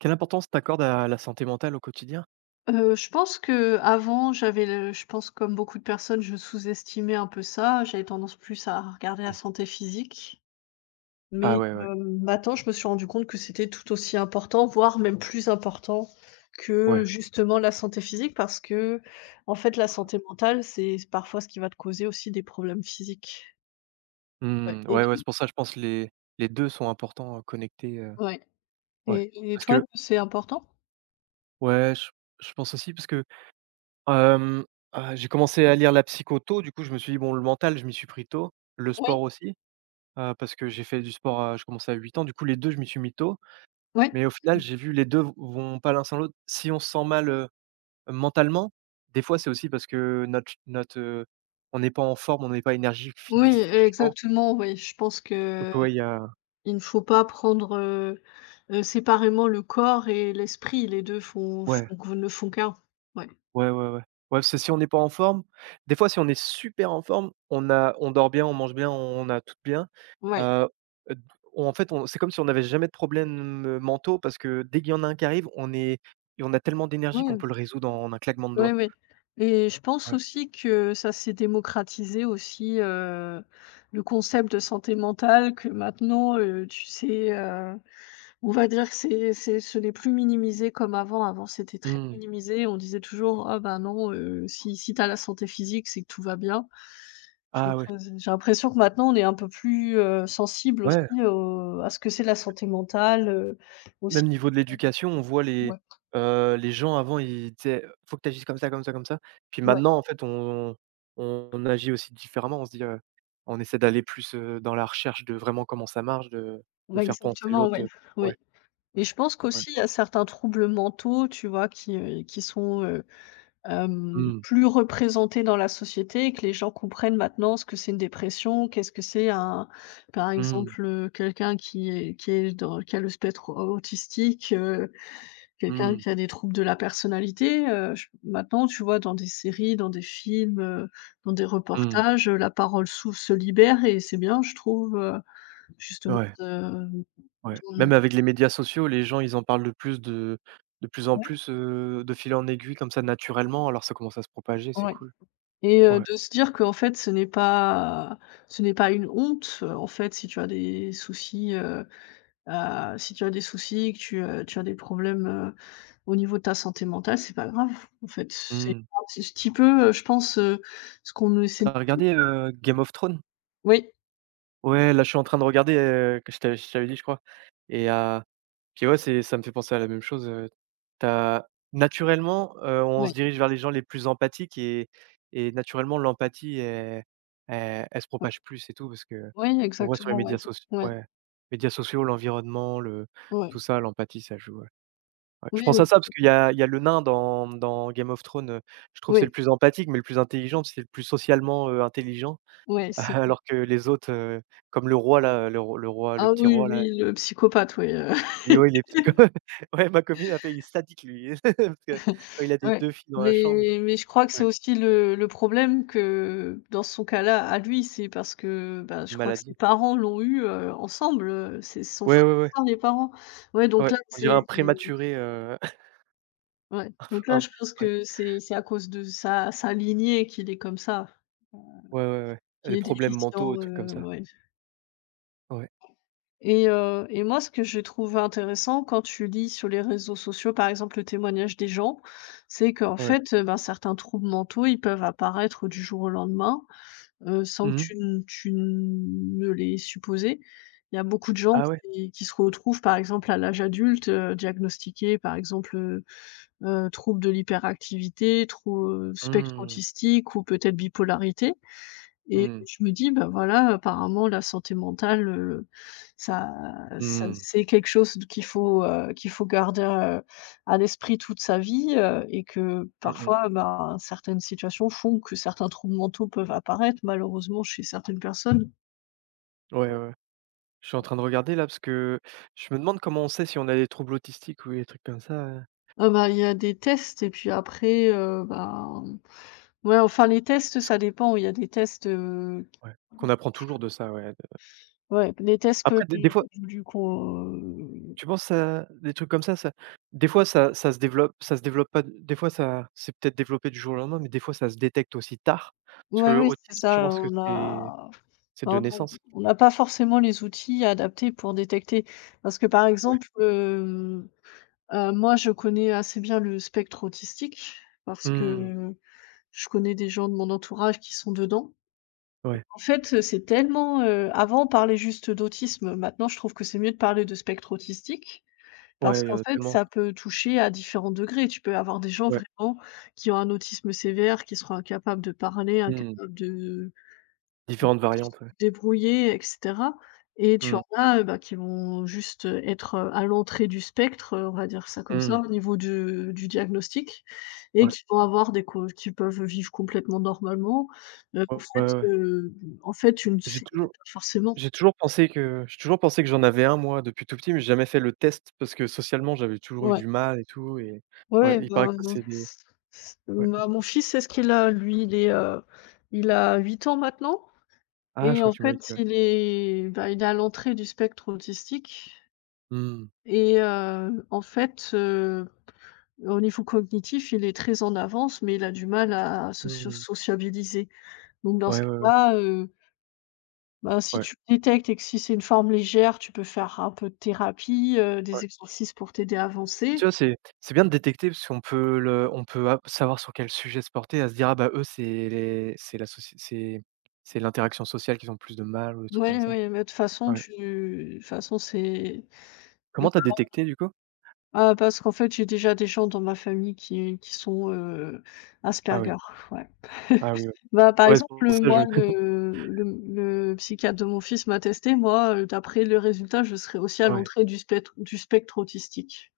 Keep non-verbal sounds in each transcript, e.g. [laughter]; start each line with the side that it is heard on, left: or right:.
right: Quelle importance t'accordes à la santé mentale au quotidien?
left: Je pense que avant j'avais le je pense comme beaucoup de personnes, je sous-estimais un peu ça. J'avais tendance plus à regarder la
right: Mmh.
left: santé physique. Mais,
right: Ah ouais, ouais,
left: maintenant, je me suis rendu compte que c'était tout aussi important, voire même plus important
right: ouais.
left: que justement la santé physique parce que en fait, la santé mentale, c'est parfois ce qui va te causer aussi des problèmes physiques. Ouais,
right: Mmh,
left: et
right: ouais, ouais, c'est pour
left: toi?
right: ça, je pense les 2 sont importants, connectés,
left: Ouais,
right: ouais.
left: et
right: Parce
left: toi,
right: que
left: c'est important?
right: ouais, je pense aussi parce que, hem, j'ai commencé à lire la psycho tôt, du coup, je me suis dit: «Bon, le mental, je m'y suis pris tôt, le sport
left: Oui.
right: aussi», parce que j'ai fait du sport, je commençais à 8 ans, du coup, les 2 je m'y suis mis tôt.
left: Ouais.
right: Mais au final, j'ai vu les 2 v vont pas l'un sans l'autre. Si on se sent mal, mentalement, des fois, c'est aussi parce que on n'est pas en forme, on n'est pas énergique
left: Oui,
right: physiquement.
left: exactement, oui. Je pense
right: Donc
left: que
right: ouais, il y a.
left: Il ne faut pas prendre, séparément le corps et l'esprit, les 2 font
right: Ouais,
left: font ne font qu'un. Ouais,
right: ouais, ouais, ouais. Ouais, parce que si on n'est pas en forme des fois, si on est super en forme, on dort bien, on mange bien, on a tout bien.
left: ouais,
right: Heu, d En fait, on c'est comme si on n'avait jamais de problèmes, mentaux parce que dès qu'il y en a un qui arrive, on est et on a tellement d'énergie qu'on
left: ouais,
right: peut le résoudre en un claquement de
left: ouais,
right: doigts.
left: ouais, et je pense
right: Ouais.
left: aussi que ça s'est démocratisé aussi, le concept de santé mentale que maintenant, tu sais, on va dire que c'est ce n'est plus minimisé comme avant. Avant, c'était très
right: Mmh.
left: minimisé. On disait toujours: «Ah ben non, si tu as la santé physique, c'est que tout va bien».
right: Ah ouais.
left: J'ai l'impression que maintenant on est un peu plus, sensible aussi
right: Ouais.
left: au à ce que c'est la santé mentale, aussi.
right: Même niveau de l'éducation, on voit
left: Ouais,
right: les gens avant ils disaient: «Faut que tu agisses comme ça, comme ça, comme ça». Puis
left: ouais,
right: maintenant en fait on agit aussi différemment. On se dit, on essaie d'aller plus, dans la recherche de vraiment comment ça marche, de
left: ouais,
right: faire penser
left: exactement,
right: l'autre,
left: ouais,
right: ouais,
left: oui. Et je pense
right: ouais.
left: qu'aussi il y a certains troubles mentaux, tu vois, qui sont,
right: Mm.
left: plus représentés dans la société et que les gens comprennent maintenant ce que c'est une dépression, qu'est-ce que c'est un par
right: Mm.
left: exemple, quelqu'un qui est dans qui a le spectre au autistique. Quelqu'un
right: Mm.
left: qui a des troubles de la personnalité, j maintenant, tu vois, dans des séries, dans des films, dans des
right: Mmh.
left: reportages, la parole s'ouv se libère et c'est bien, je trouve, justement
right: Ouais,
left: de
right: ouais.
left: de
right: Même avec les médias sociaux, les gens ils en parlent de plus en
left: Ouais,
right: plus, de fil en aiguille comme ça naturellement, alors ça commence à se propager, c'est
left: ouais.
right: cool.
left: Et
right: Ouais.
left: de se dire qu'en fait, ce n'est pas une honte, en fait, si tu as des soucis, si tu as des soucis, que tu, tu as des problèmes, au niveau de ta santé mentale, c'est pas grave, en fait. C'est
right: Mmh.
left: un petit peu, je pense, ce qu'on essaie de
right: Tu
left: dire.
right: regardé, Game of Thrones?
left: Oui,
right: Ouais, là, je suis en train de regarder, que je t'avais dit, je crois. Et puis ouais, c'est ça me fait penser à la même chose, tu naturellement, on se
left: ouais.
right: dirige vers les gens les plus empathiques et naturellement l'empathie elle se
left: Heu,
right: propage plus, et tout, parce que
left: oui,
right: on voit sur les
left: exactement, ouais.
right: médias sociaux,
left: Ouais,
right: ouais, médias sociaux, l'environnement, le tout
left: ouais.
right: ça, l'empathie, ça joue, ouais. Ouais, je
left: Oui,
right: pense à
left: oui,
right: ça parce qu'il y a le nain dans Game of Thrones, je trouve que c'est le
left: oui,
right: plus empathique, mais le plus intelligent, parce que c'est le plus socialement, intelligent.
left: ouais,
right: [laughs]
left: c'est vrai.
right: Alors que les autres, comme le roi là, le
left: Ah
right: petit
left: oui,
right: roi là,
left: lui, le psychopathe, oui, [laughs]
right: il est, ouais, il est psycho. [laughs] Ouais, ma copine a fait il est sadique lui. [laughs] Parce que quand il a des
left: ouais.
right: 2 filles dans la chambre,
left: Mais
right: il
left: mais je crois que c'est
right: ouais,
left: aussi le problème que dans son cas-là, à lui, c'est parce que, bah, je
right: une
left: crois que ses
right: maladie.
left: parents l'ont eu, ensemble, c'est son
right: Ouais,
left: frère
right: ouais,
left: et
right: ouais,
left: sœur, les parents. Ouais, donc
right: ouais,
left: là,
right: on dirait un
left: c'est.
right: prématuré, [laughs]
left: Ouais, donc là,
right: un ouais,
left: je pense
right: ouais,
left: que c'est à cause de sa lignée qu'il est comme ça,
right: ouais, ouais,
left: qu'il
right: des
left: est
right: problèmes mentaux,
left: déficient,
right: des trucs comme ça.
left: ouais.
right: Ouais,
left: Et moi, ce que j'ai trouvé intéressant quand tu lis sur les réseaux sociaux, par exemple, le témoignage des gens, c'est qu'en
right: ouais.
left: fait, ben, certains troubles mentaux, ils peuvent apparaître du jour au lendemain, sans que
right: Mmh.
left: tu ne les aies. Il y a beaucoup de gens
right: Ah ouais?
left: qui se retrouvent, par exemple, à l'âge adulte, diagnostiqués, par exemple, troubles de l'hyperactivité, trou spectre
right: Mmh.
left: autistique ou peut-être bipolarité, et
right: Mmh.
left: je me dis: «Bah, voilà, apparemment la santé mentale, ça
right: Mmh.
left: c'est quelque chose qu'il faut garder, à l'esprit toute sa vie, et que
right: Mmh mh.
left: parfois, ben, certaines situations font que certains troubles mentaux peuvent apparaître malheureusement chez certaines personnes».
right: Ouais, ouais, ouais. Je suis en train de regarder là, parce que je me demande comment on sait si on a des troubles autistiques ou des trucs comme ça,
left: Ah bah, il y a des tests et puis après, ben, ouais, enfin les tests
right: parce que-
left: ça dépend. Il y a des tests,
right: ouais, qu'on apprend toujours de ça, ouais, de
left: ouais, les tests que
right: après des fois.
left: du qu'on
right: Tu penses à des trucs comme ça, des fois ça se développe, ça se développe pas, des fois ça c'est peut-être développé du jour au lendemain, mais des fois ça se détecte aussi tard? Parce que
left: ouais, oui, c'est
right: autisme, je
left: ça,
right: pense que
left: on
right: c'est
left: a
right: c'est de
left: Bah,
right: naissance?
left: on n'a pas forcément les outils adaptés pour détecter. Parce que par
right: Ouais.
left: exemple, moi je connais assez bien le spectre autistique parce
right: Mmh.
left: que je connais des gens de mon entourage qui sont dedans.
right: Ouais,
left: En fait, c'est tellement, avant on parlait juste d'autisme, maintenant je trouve que c'est mieux de parler de spectre autistique parce
right: ouais, il y
left: qu'en
right: en a
left: fait
right: tellement.
left: ça peut toucher à différents degrés. Tu peux avoir des gens
right: Ouais.
left: vraiment qui ont un autisme sévère, qui seront incapables de parler,
right: Mmh.
left: incapables de
right: Différentes variantes, ouais.
left: débrouiller, et cetera. Et tu
right: Mmh.
left: en as, bah, qui vont juste, être, à l'entrée du spectre, on va dire ça comme
right: Mmh.
left: ça, au niveau du diagnostic et
right: Ouais.
left: qui vont avoir des cau qui peuvent vivre complètement normalement. En
right: Ouais, ouais,
left: fait,
right: ouais.
left: une
right: J'ai
left: c'est pas
right: toujours
left: forcément.
right: j'ai toujours pensé que j'en avais un moi depuis tout petit, mais j'ai jamais fait le test parce que socialement j'avais toujours eu
left: Ouais,
right: du mal et tout, ouais,
left: ouais,
right: il paraît
left: bah,
right: que ça
left: mon
right: c'est des
left: s
right: Ouais.
left: bah, mon fils, c'est ce qu'il a, lui, il est, il a 8 ans maintenant
right: Ah je
left: et
right: crois
left: en
right: que tu m'avais dit,
left: fait,
right: ouais.
left: il est, bah, il est à l'entrée du spectre autistique.
right: Mmh.
left: Et en fait, au niveau cognitif, il est très en avance, mais il a du mal à socio
right: Mmh.
left: sociabiliser. Donc dans ce
right: Ouais, ouais, ouais.
left: cas-là, bah, si
right: Ouais,
left: tu le détectes et que si c'est une forme légère, tu peux faire un peu de thérapie,
right: ouais.
left: des exercices pour t'aider à
right: Tu
left: avancer.
right: vois, c'est bien de détecter parce qu'on peut ap savoir sur quel sujet se porter, à se dire: «Ah bah, eux, c'est les c'est la soci c'est l'interaction sociale qu'ils ont plus de mal» ou des trucs
left: Ouais,
right: comme ça.
left: ouais, mais de toute façon,
right: Ouais.
left: tu de toute façon, c'est
right: Comment t'as
left: [clears throat]
right: détecté du coup?
left: ah, parce qu'en fait, j'ai déjà des gens dans ma famille qui sont,
right: Ah oui,
left: Asperger, ouais.
right: ah oui,
left: [laughs]
right: ouais.
left: Bah, par
right: Ouais, c'est
left: exemple,
right: pour ça que
left: moi,
right: je [laughs]
left: le psychiatre de mon fils m'a testé, moi, d'après le résultat, je serais aussi à
right: ouais,
left: l'entrée du spectre autistique.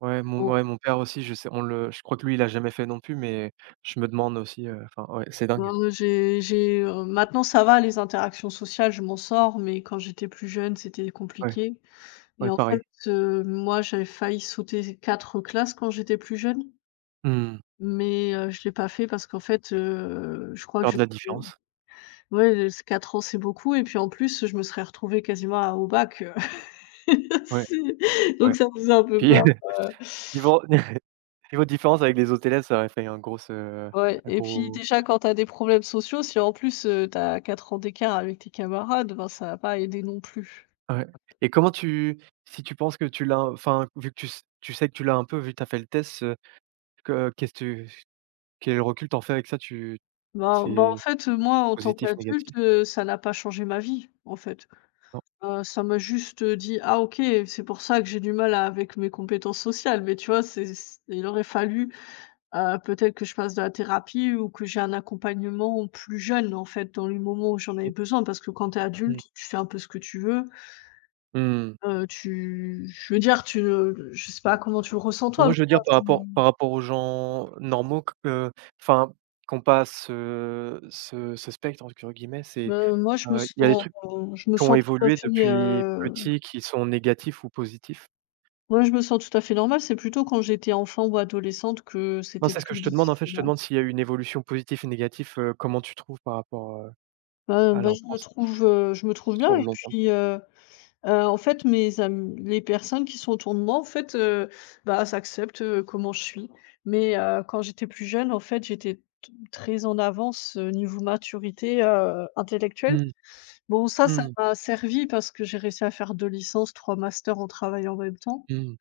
left: Bon,
right: ouais, mon père aussi, je sais on le je crois que lui, il a jamais fait non plus, mais je me demande aussi, enfin, ouais, c'est dingue.
left: maintenant ça va, les interactions sociales, je m'en sors, mais quand j'étais plus jeune, c'était
right: Ouais,
left: compliqué. Et
right: ouais,
left: en
right: pareil.
left: fait, moi, j'avais failli sauter 4 classes quand j'étais plus jeune,
right: Mmh.
left: mais je l'ai pas fait parce qu'en fait, je crois que
right: Peur
left: je
right: de la différence.
left: ouais, les ans, c'est beaucoup et puis en plus, je me serais retrouvée quasiment au bac, [laughs]
right: Ouais,
left: Si,
right: ouais.
left: donc ça faisait un peu
right: Puis
left: peur,
right: [laughs]
left: heu,
right: niveau [laughs] niveau différence avec les autres élèves, ça aurait fait
left: ouais,
right: un
left: et puis
right: gros.
left: déjà quand tu as des problèmes sociaux, si en plus, tu as 4 ans d'écart avec tes camarades, ben, ça va pas aider non plus.
right: Ouais et comment tu si tu penses que tu l'as enfin, vu que tu sais que tu l'as un peu vu que tu as fait le test, que qu'est-ce que quel recul t'en fais avec ça? Tu
left: En
right: c'est
left: fait, moi en tant
right: positif,
left: qu'adulte,
right: négatif?
left: ça n'a pas changé ma vie, en fait.
right: Non?
left: Ça m'a juste, dit: «Ah OK, c'est pour ça que j'ai du mal à avec mes compétences sociales», mais tu vois, c'est c il aurait fallu peut-être que je fasse de la thérapie ou que j'ai un accompagnement plus jeune, en fait, dans les moments où j'en avais
right: Mmh
left: besoin. Parce que quand tu es adulte,
right: mh.
left: tu fais un peu ce que tu veux.
right: Mmh.
left: Tu je veux dire, tu le je sais pas comment tu le ressens toi.
right: Moi, je veux dire par rapport aux gens normaux q enfin, qu'on passe ce «spectre» entre guillemets,
left: Moi,
right: il y a des trucs
left: je me
right: qui ont
left: sens
right: évolué depuis petit qui sont négatifs ou positifs?
left: ouais, je me sens tout à fait normal. C'est plutôt quand j'étais enfant ou adolescente que
right: Non,
left: c'était
right: c'est ce que
left: plus
right: je te demande en fait, je
left: difficile,
right: te
left: ouais.
right: demande s'il y a eu une évolution positive et négative, comment tu trouves par rapport,
left: Bah,
right: à
left: bah,
right: l'enfance?
left: je me trouve bien
right: Sur
left: et
right: le long terme.
left: puis, en fait, mes am les personnes qui sont autour de moi, en fait, bah, s'acceptent acceptent, comment je suis. Mais, quand j'étais plus jeune, en fait, j'étais t très en avance, niveau maturité, intellectuelle.
right: Mmh.
left: Bon, ça
right: Mmh.
left: m'a servi parce que j'ai réussi à faire 2 licences, 3 masters en travaillant en même temps.
right: Mmh.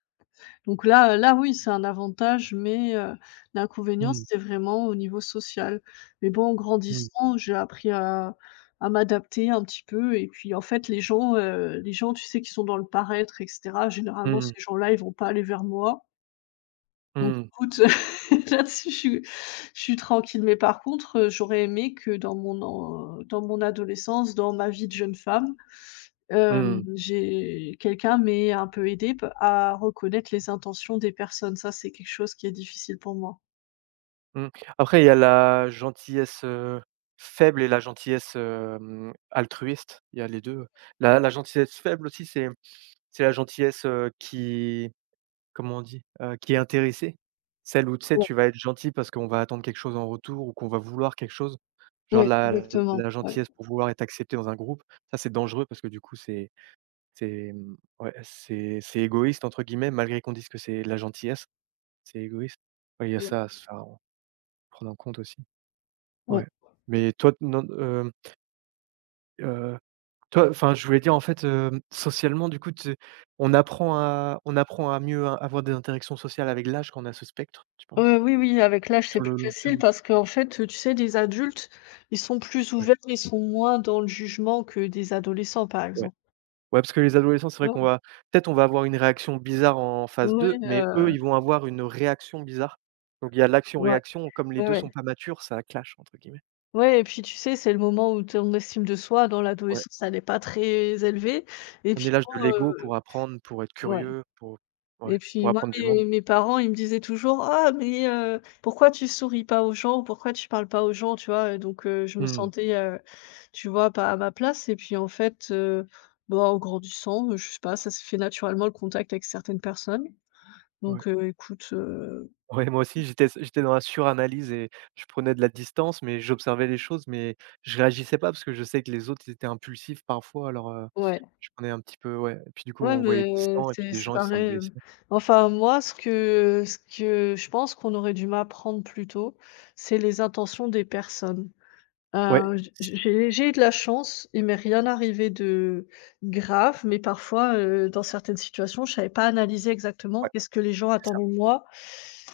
left: Donc là, là oui, c'est un avantage, mais l'inconvénient,
right: Mmh.
left: c'était vraiment au niveau social. Mais bon, en
right: Mmh.
left: grandissant, j'ai appris à m'adapter un petit peu et puis en fait, les gens, tu sais, qui sont dans le paraître, et cetera, généralement,
right: Mmh.
left: ces gens-là, ils vont pas aller vers moi. Donc
right: Mmh.
left: écoute, [laughs] là-dessus, je suis tranquille. Mais par contre, j'aurais aimé que dans mon adolescence, dans ma vie de jeune femme,
right: Mmh.
left: j'ai quelqu'un m'ait un peu aidée p à reconnaître les intentions des personnes. Ça, c'est quelque chose qui est difficile pour moi.
right: Mmh. Après, il y a la gentillesse, faible et la gentillesse, altruiste. Il y a les 2. La gentillesse faible aussi, c'est la gentillesse, qui comment on dit? Qui est intéressée. Celle où, tu sais,
left: Ouais,
right: tu vas être gentil parce qu'on va attendre quelque chose en retour ou qu'on va vouloir quelque chose. Genre
left: ouais,
right: la
left: exactement,
right: la
left: ouais.
right: gentillesse pour vouloir être accepté dans un groupe. Ça, c'est dangereux parce que du coup, C'est, mmh, ouais, c'est «égoïste» entre guillemets, malgré qu'on dise que c'est de la gentillesse, c'est égoïste. Ouais, il y a
left: Mmh.
right: ça à se faire en prendre en compte aussi,
left: Ouais.
right: ouais. Mais toi, non, heu, toi enfin, je voulais dire en fait, socialement du coup, tu on apprend à mieux avoir des interactions sociales avec l'âge quand on a ce spectre, tu penses?
left: Ouais, oui, oui, avec l'âge, c'est
right: Sur
left: plus
right: le long
left: facile
right: terme?
left: parce qu'en fait, tu sais, des adultes, ils sont plus
right: Ouais,
left: ouverts, ils sont moins dans le jugement que des adolescents, par
right: ouais.
left: exemple.
right: Ouais, parce que les adolescents, c'est vrai qu'on
left: Ouais,
right: va peut-être on va avoir une réaction bizarre en phase
left: ouais,
right: deux mais eux, ils vont avoir une réaction bizarre. Donc il y a
left: ouais,
right: l'action-réaction, comme les
left: ouais,
right: 2
left: ouais.
right: sont pas matures, ça clash entre guillemets.
left: Ouais, et puis, tu sais, c'est le moment où ton estime de soi dans
right: Ouais,
left: l'adolescence, elle est pas très élevée et
right: on
left: puis
right: est l'âge de
left: bon,
right: l'ego pour apprendre, pour être
left: ouais.
right: curieux, pour,
left: Et
right: ouais, pour
left: puis moi,
right: apprendre du monde.
left: mes parents, ils me disaient toujours: «Ah mais pourquoi tu souris pas aux gens? Pourquoi tu parles pas aux gens?» tu vois? Donc je me
right: Mmh,
left: sentais, tu vois, pas à ma place et puis en fait, bah, en grandissant, je sais pas, ça se fait naturellement le contact avec certaines personnes.
right: ouais.
left: Donc écoute,
right: Ouais, moi aussi, j'étais dans la suranalyse et je prenais de la distance, mais j'observais les choses, mais je réagissais pas parce que je sais que les autres, ils étaient impulsifs parfois, alors,
left: ouais.
right: je prenais un petit peu, ouais. Et puis du coup,
left: Ouais,
right: on voyait
left: mais
right: distant et puis
left: c'est
right: les
left: c'est
right: gens, ils se sentent
left: pareil,
right: blessés.
left: enfin moi, ce que je pense qu'on aurait dû m'apprendre plus tôt, c'est les intentions des personnes.
right: Ouais,
left: Heu, j
right: c
left: j'ai eu de la chance, il m'est rien arrivé de grave, mais parfois, dans certaines situations, je savais pas analyser exactement
right: ouais,
left: qu'est-ce que les gens
right: c'est ça.
left: attendaient de moi.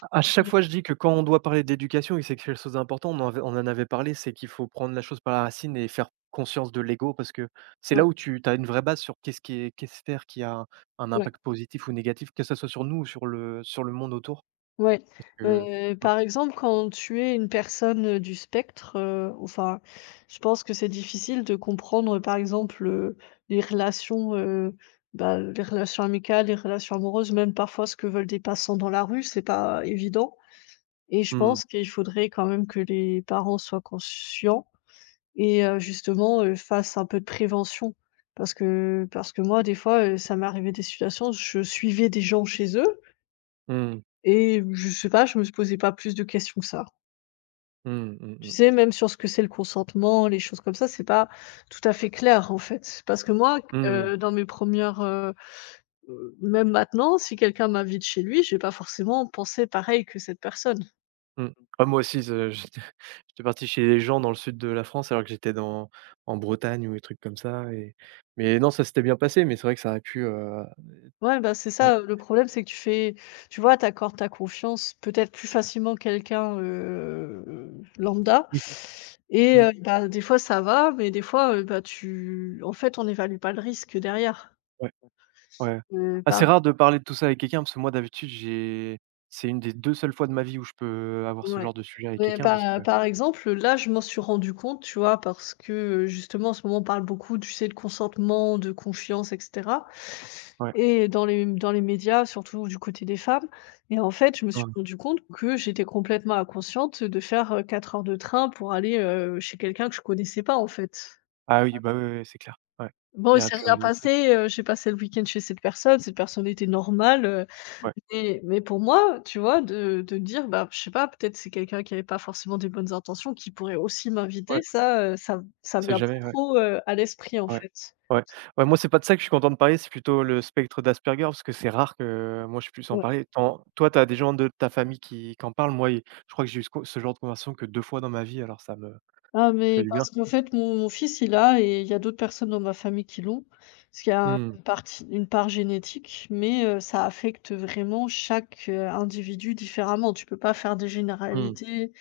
right: À chaque fois, je dis que quand on doit parler d'éducation et que c'est quelque chose d'important, on en avait parlé, c'est qu'il faut prendre la chose par la racine et faire conscience de l'ego parce que c'est là
left: Mmh.
right: où tu as une vraie base sur qu'est-ce faire qui a un
left: Ouais,
right: impact positif ou négatif, que ça soit sur nous ou sur le monde autour.
left: ouais,
right: Parce que
left: ouais. Heu,
right: ouais.
left: par exemple, quand tu es une personne, du spectre, enfin, je pense que c'est difficile de comprendre, par exemple, les relations, bah, les relations amicales, les relations amoureuses, même parfois ce que veulent des passants dans la rue, c'est pas évident. Et je
right: Mmh.
left: pense qu'il faudrait quand même que les parents soient conscients et justement, fassent un peu de prévention. Parce que moi, des fois, ça m'est arrivé des situations, je suivais des gens chez eux
right: Mmh.
left: et je sais pas, je me posais pas plus de questions que ça.
right: Mmh. Mmh mh.
left: Tu sais, même sur ce que c'est le consentement, les choses comme ça, c'est pas tout à fait clair, en fait. Parce que moi,
right: Mmh.
left: dans mes premières res même maintenant, si quelqu'un m'invite chez lui, je vais pas forcément penser pareil que cette personne.
right: Mmh. Ah moi aussi, ce [laughs] j'étais parti chez les gens dans le sud de la France alors que j'étais dans en Bretagne ou des trucs comme ça et mais non, ça s'était bien passé, mais c'est vrai que ça aurait pu,
left: Ouais, bah, c'est
right: ouais.
left: ça, le problème, c'est que tu vois, t'accordes ta confiance peut-être plus facilement que quelqu'un, lambda
right: Oui.
left: et
right: Mmh.
left: bah, des fois ça va, mais des fois, bah, tu en fait, on évalue pas le risque derrière,
right: Ouais. Ouais. Ah, c'est
left: heu,
right: rare de parler de tout ça avec quelqu'un parce que moi d'habitude j'ai c'est une des 2 seules fois de ma vie où je peux avoir ce
left: Ouais.
right: genre de sujet avec
left: Mais
right: quelqu'un parce que
left: par exemple, là, je m'en suis rendu compte, tu vois? Parce que, justement, en ce moment, on parle beaucoup, tu sais, de consentement, de confiance, et cetera,
right: ouais,
left: et dans les médias, surtout du côté des femmes, et en fait, je me suis
right: hein.
left: rendu compte que j'étais complètement inconsciente de faire, 4 heures de train pour aller, chez quelqu'un que je connaissais pas, en fait.
right: Ah oui, bah, oui, oui, oui, c'est clair. Ouais.
left: Bon,
right: Il y
left: il
right: a
left: s'est
right: pu
left: rien
right: arriver des trucs.
left: passé, j'ai passé le week-end chez cette personne était normale,
right: Ouais,
left: mais pour moi, tu vois, de dire, bah, je sais pas, peut-être c'est quelqu'un qui avait pas forcément des bonnes intentions qui pourrait aussi m'inviter,
right: ouais,
left: ça, ça me
right: c'est
left: vient pas
right: jamais ouais,
left: trop, à l'esprit, en
right: ouais,
left: fait.
right: ouais. Ouais, moi c'est pas de ça que je suis content de parler, c'est plutôt le spectre d'Asperger parce que c'est rare que moi je puisse en
left: Ouais.
right: parler. Tant toi, tu as des gens de ta famille qui en parlent, moi, je crois que j'ai eu ce genre de conversation que 2 fois dans ma vie alors
left: Ah,
right: ça fait
left: mais
right: du bien.
left: parce qu'en fait, mon fils, il a et il y a d'autres personnes dans ma famille qui l'ont. Parce qu'il y a
right: Mmh.
left: une part génétique, mais ça affecte vraiment chaque, individu différemment. Tu peux pas faire des
right: Mmh.
left: généralités.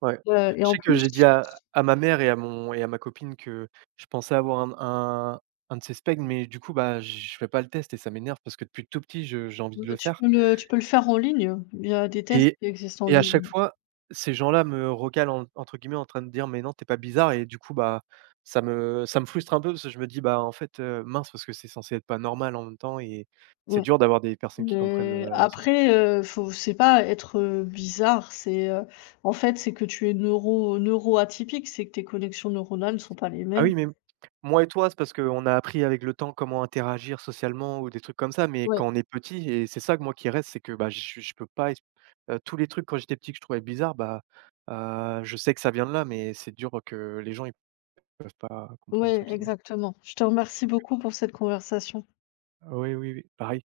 right: Ouais.
left: Et
right: Je
left: en
right: sais que
left: plus,
right: j'ai dit à ma mère et à mon et à ma copine que je pensais avoir un de ces specs, mais du coup, bah, je fais pas le test et ça m'énerve parce que depuis tout petit, je j'ai envie de le faire
left: tu peux le faire en ligne. Il y a des tests
right: et
left: qui existent en
right: et à chaque
left: ligne.
right: fois, ces gens-là me «recalent» en entre guillemets en train de dire: «Mais non, t'es pas bizarre» et du coup, bah, ça me frustre un peu parce que je me dis: «Bah, en fait, mince» parce que c'est censé être pas normal en même temps et c'est
left: Ouais.
right: dur d'avoir des personnes qui comprennent,
left: Mais
right: ce.
left: après, faut c'est pas être, bizarre, en fait, c'est que tu es neuroatypique, c'est que tes connexions neuronales ne sont pas les
right: Ah
left: mêmes.
right: oui, mais moi et toi, c'est parce qu'on a appris avec le temps comment interagir socialement ou des trucs comme ça, mais
left: Ouais,
right: quand on est petit et c'est ça que moi qui reste, c'est que, bah, je peux pas ex tous les trucs quand j'étais petit que je trouvais bizarre. Bah, je sais que ça vient de là, mais c'est dur que les gens ils peuvent pas comprendre entre
left: ouais,
right: guillemets.
left: exactement. Je te remercie beaucoup pour cette conversation.
right: Oui, oui, oui, pareil.